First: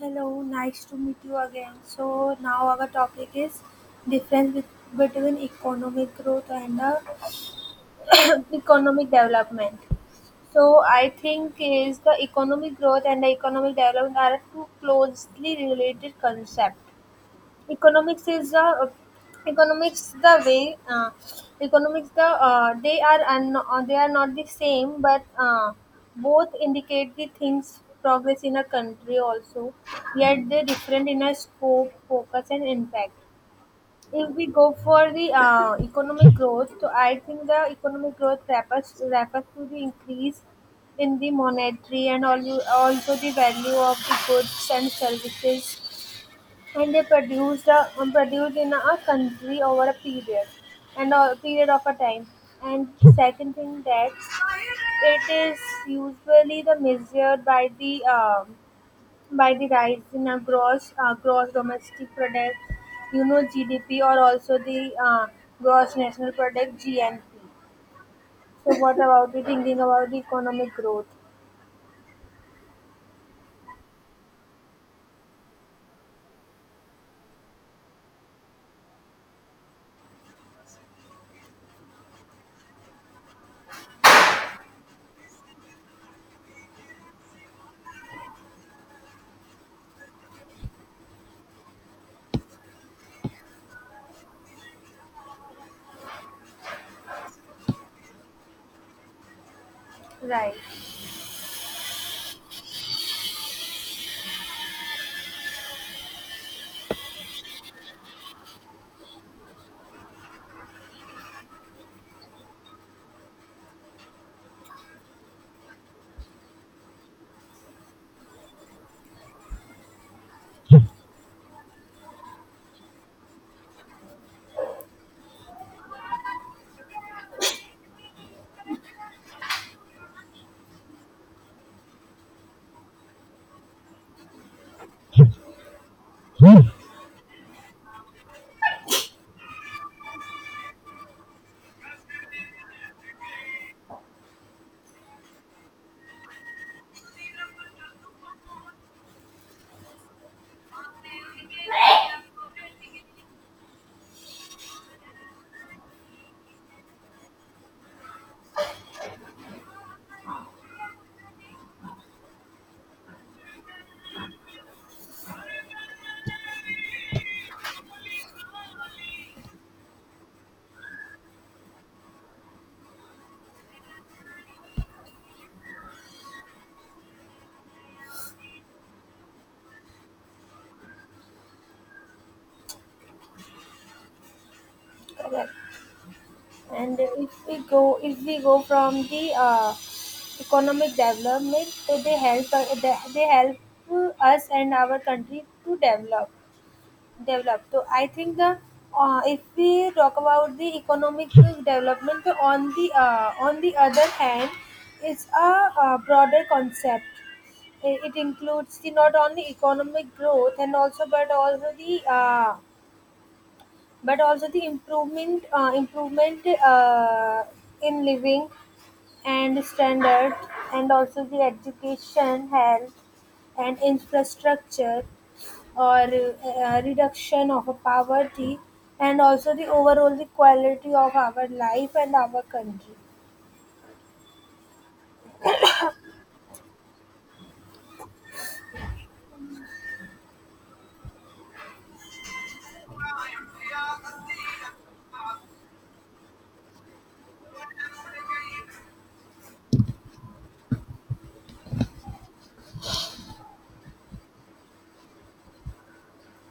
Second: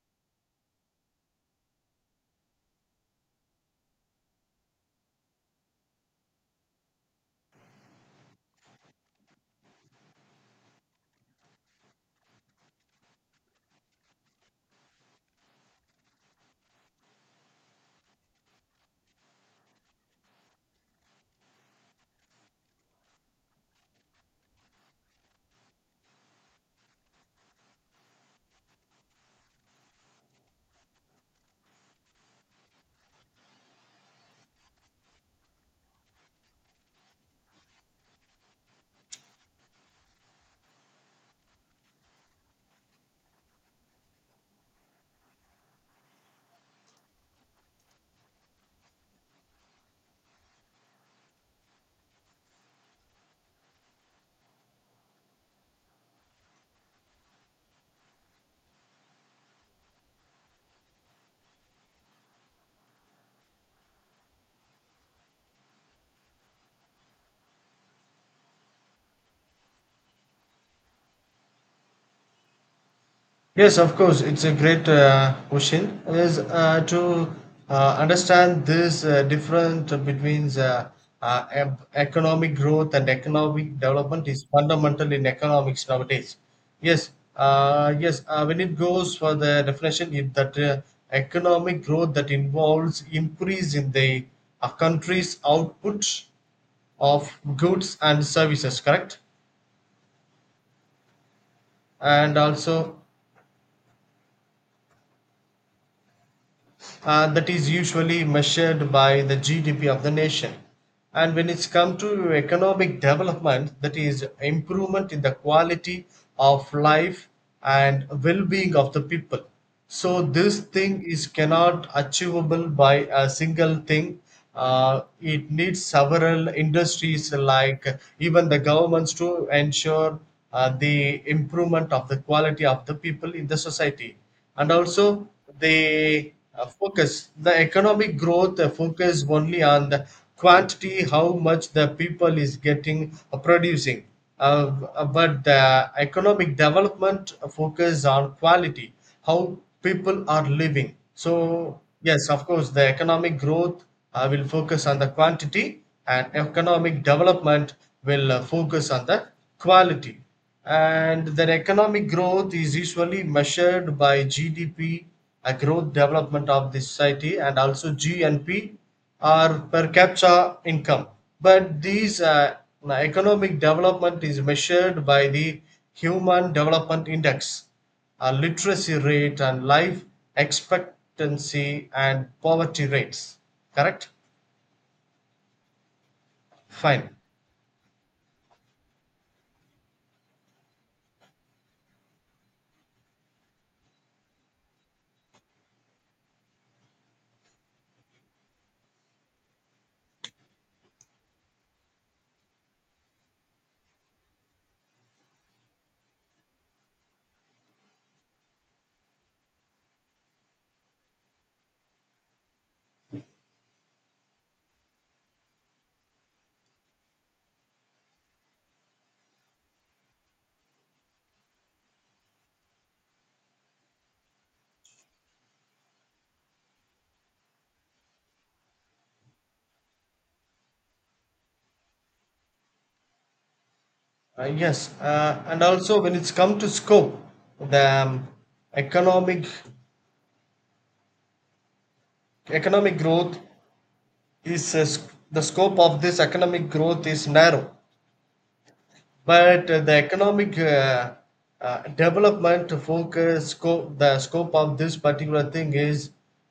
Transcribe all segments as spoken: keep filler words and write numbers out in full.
Hello, nice to meet you again. So now our topic is difference bet- between economic growth and the economic development. So I think is the economic growth and the economic development are two closely related concepts. Economics is the uh, economics the way uh, economics the uh, they are, and uh, they are not the same, but uh, both indicate the things progress in a country. Also yet they different in a scope, focus and impact. If we go for the uh, economic growth, so I think the economic growth refers refers to the increase in the monetary and al- also the value of the goods and services and they produced a, um, produced in a country over a period and a period of a time. And second thing, that it is usually the measured by the um, by the rise in a gross uh, gross domestic product, you know, GDP, or also the uh, gross national product, G N P. So what about you thinking about the economic growth? Yes, of course, it's a great uh, question. Is uh, to uh, Understand this uh, difference between the, uh, e- economic growth and economic development is fundamental in economics nowadays. Yes, uh, yes. Uh, when it goes for the definition, if that uh, economic growth that involves increase in the uh, country's output of goods and services, correct? Right. And also uh, that is usually measured by the G D P of the nation. And when it's come to economic development, that is improvement in the quality of life and well-being of the people. So this thing is cannot achievable by a single thing. Uh, it needs several industries like even the governments to ensure uh, the improvement of the quality of the people in the society and also they uh, focus the economic growth uh, focus only on the quantity how much the people is getting uh, producing uh, uh, but the economic development focus on quality how people are living so yes of course the economic growth uh, will focus on the quantity and economic development will uh, focus on the quality and their economic growth is usually measured by G D P, a growth development of the society, and also G N P, or per capita income. But these uh, economic development is measured by the Human Development Index, uh, literacy rate, and life expectancy and poverty rates. Correct? Correct. And Fine. if we go, if we go from the uh, economic development, so they help uh, they, they help us and our country to develop develop. So I think the uh, if we talk about the economic development, so on the uh, on the other hand, it's a, uh broader concept. It, it includes the not only economic growth and also but also the uh, but also the improvement uh, improvement uh, in living and standard, and also the education, health and infrastructure, or uh, reduction of a poverty, and also the overall the quality of our life and our country. Uh, yes, uh, and also when it's come to scope, the um, economic economic growth is uh, sc- the scope of this economic growth is narrow. But uh, the economic uh, uh, development focus scope the scope of this particular thing is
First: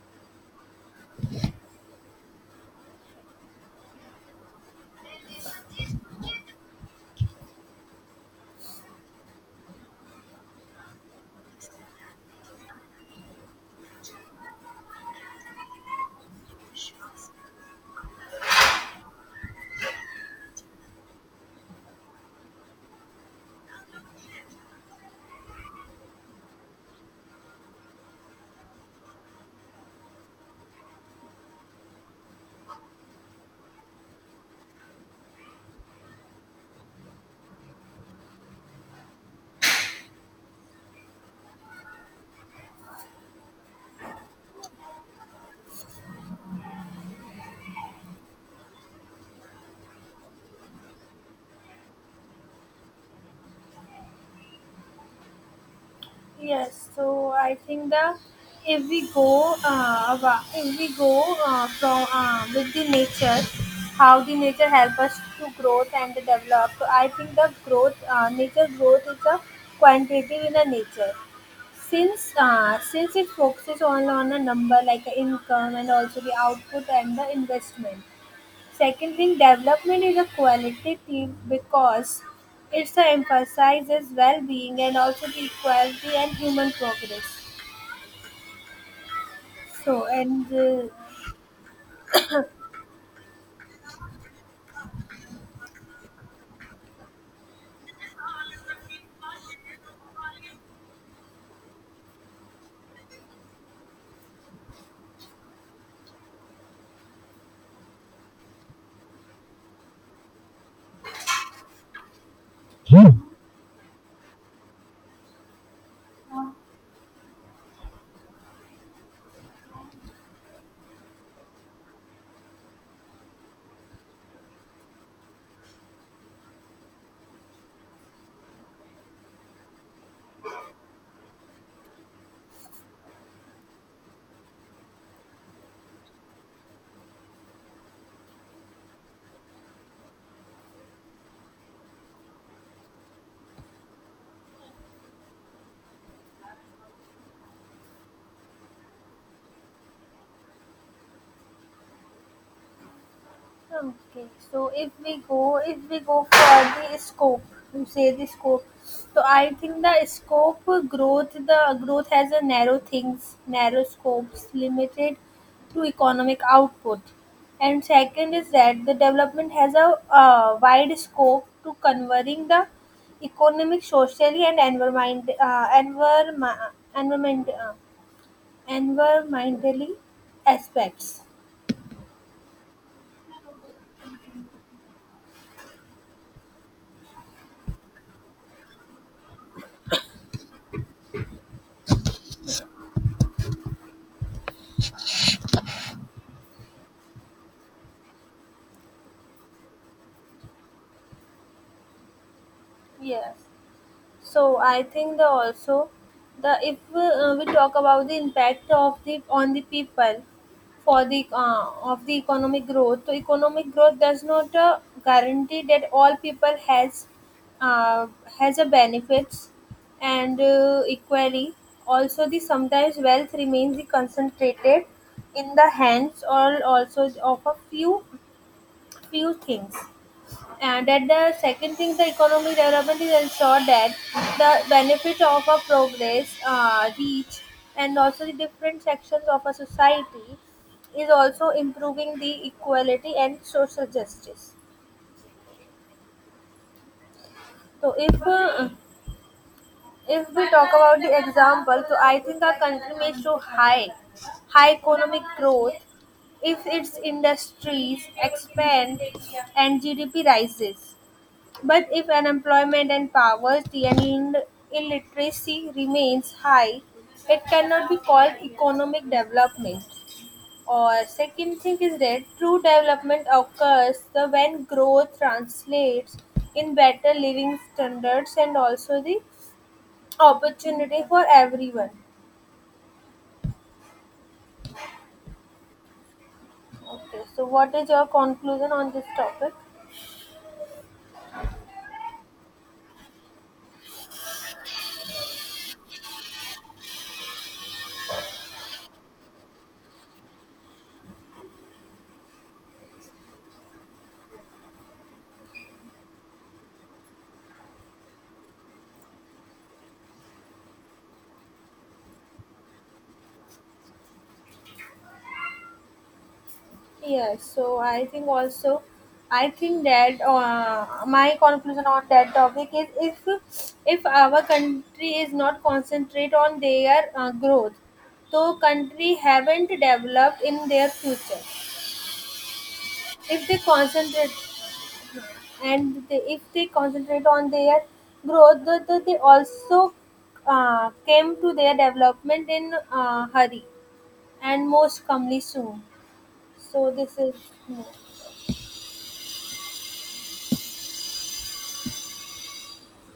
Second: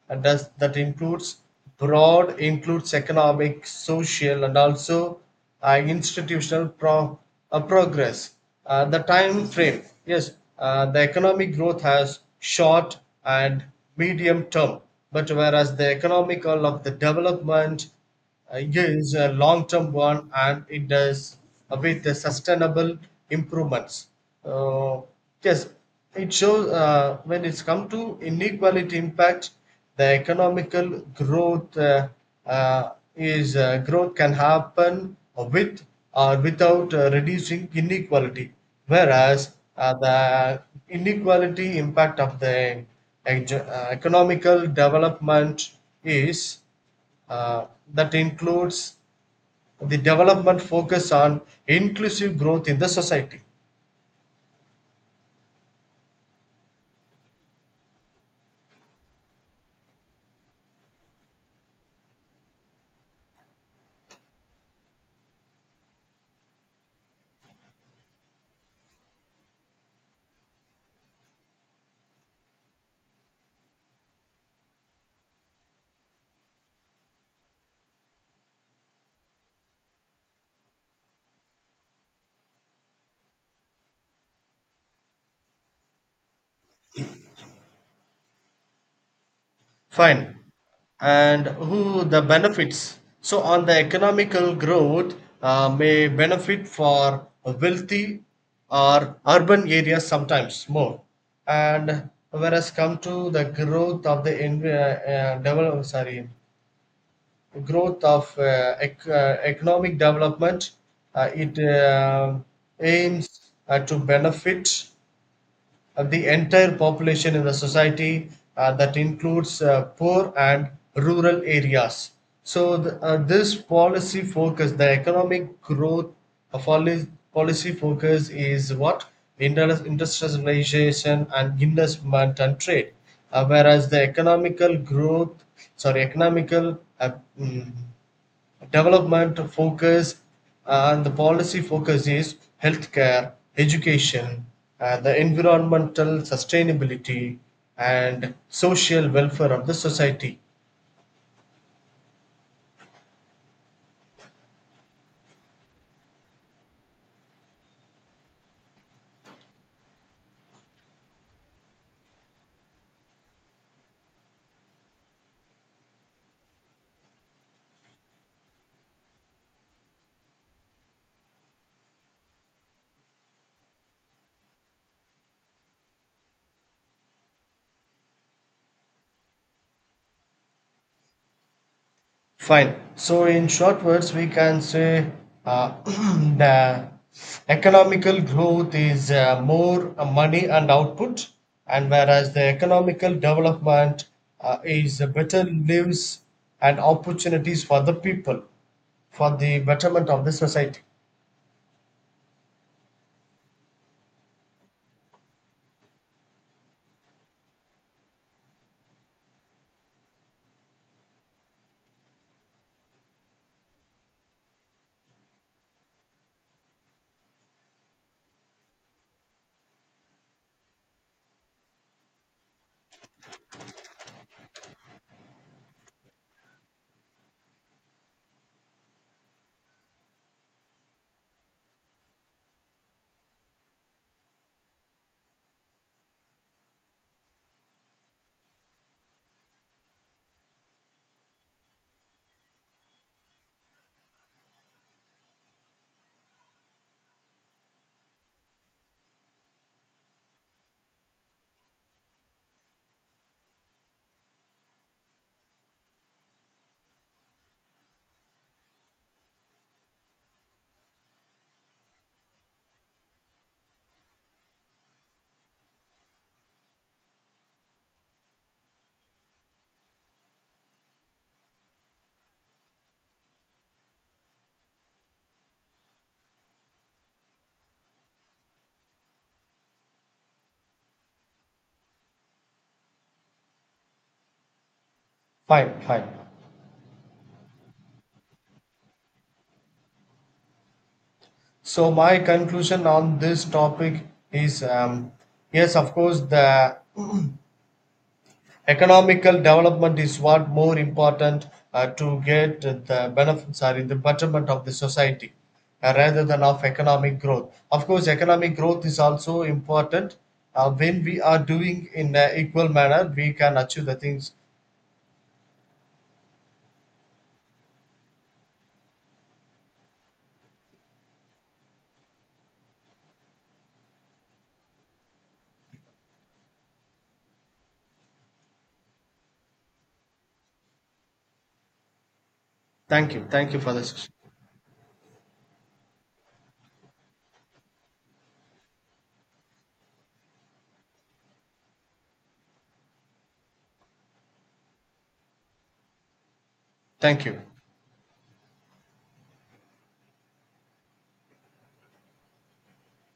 uh, does that includes broad includes economic, social, and also uh, institutional pro, uh, progress. Uh, the time frame yes, uh, the economic growth has short and medium term, but whereas the economical of the development uh, is a long term one and it does with the sustainable improvements. Uh, yes, it shows uh, when it's come to inequality impact, the economical growth uh, uh, is uh, growth can happen with or without uh, reducing inequality, whereas uh, the inequality impact of the ec- uh, economical development is uh, that includes the development focus on inclusive growth in the society. Yes, so I think the if we go uh, wa- if we go uh, from uh, with the nature, how the nature help us to growth and to develop. So I think the growth uh, nature growth is a quantitative in the nature. Since uh, since it focuses on on a number, like the income and also the output and the investment. Second thing, development is a quality theme because it emphasizes well-being, and also the equality and human progress. So, Fine. and uh, And who the benefits? So, on the economical growth, uh, may benefit for wealthy or urban areas sometimes more. And whereas come to the growth of the env- uh, uh, develop, sorry, growth of uh, ec- uh, economic development. Uh, it uh, aims uh, to benefit uh, the entire population in the society uh, that includes uh, poor and rural areas. So, the, uh, this policy focus, the economic growth of policy, policy focus is what? Inter- Industrialization and investment and trade. Uh, whereas the economical growth sorry economical uh, mm, development focus uh, and the policy focus is healthcare, education, uh, the environmental sustainability, and social welfare of the society. okay, so if we go, if we go for the scope, you say the scope. So I think the scope growth, the growth has a narrow things, narrow scopes, limited to economic output. And second is that the development has a uh, wide scope to converting the economic, socially, and environment, uh, environment, environment, uh, environmentally aspects. Fine. So, in short words, we can say uh, the economical growth is uh, more uh, money and output, and whereas the economical development uh, is uh, better lives and opportunities for the people, for the betterment of the society. Yes. So I think the also the if uh, we talk about the impact of the on the people for the uh, of the economic growth. So economic growth does not uh, guarantee that all people has uh, has a benefits and uh, equally. Also, the sometimes wealth remains the concentrated in the hands or also of a few few things. And at the second thing, the economic development is ensure that the benefit of a progress uh, reach and also the different sections of a society, is also improving the equality and social justice. So if uh, if we talk about the example, so I think our country may show high high economic growth if its industries expand and G D P rises. But if unemployment and poverty and ill- illiteracy remains high, it cannot be called economic development. Or second thing is that true development occurs the when growth translates in better living standards, and also the opportunity for everyone. Fine, fine. Okay, so what is your conclusion on this topic? So, my conclusion on this topic is um, yes, of course, the economical development is what more important uh, to get the benefits are in the betterment of the society uh, rather than of economic growth. Of course, economic growth is also important. Uh, when we are doing in an equal manner, we can achieve the things. Yes, so I think also, I think that uh, my conclusion on that topic is, if if our country is not concentrate on their uh, growth, so country haven't developed in their future. Thank you. If Thank they you for the session. concentrate, and they, if they concentrate on their growth, the, the, they also uh, came to their development in uh, hurry and most calmly soon. So this Thank you. is.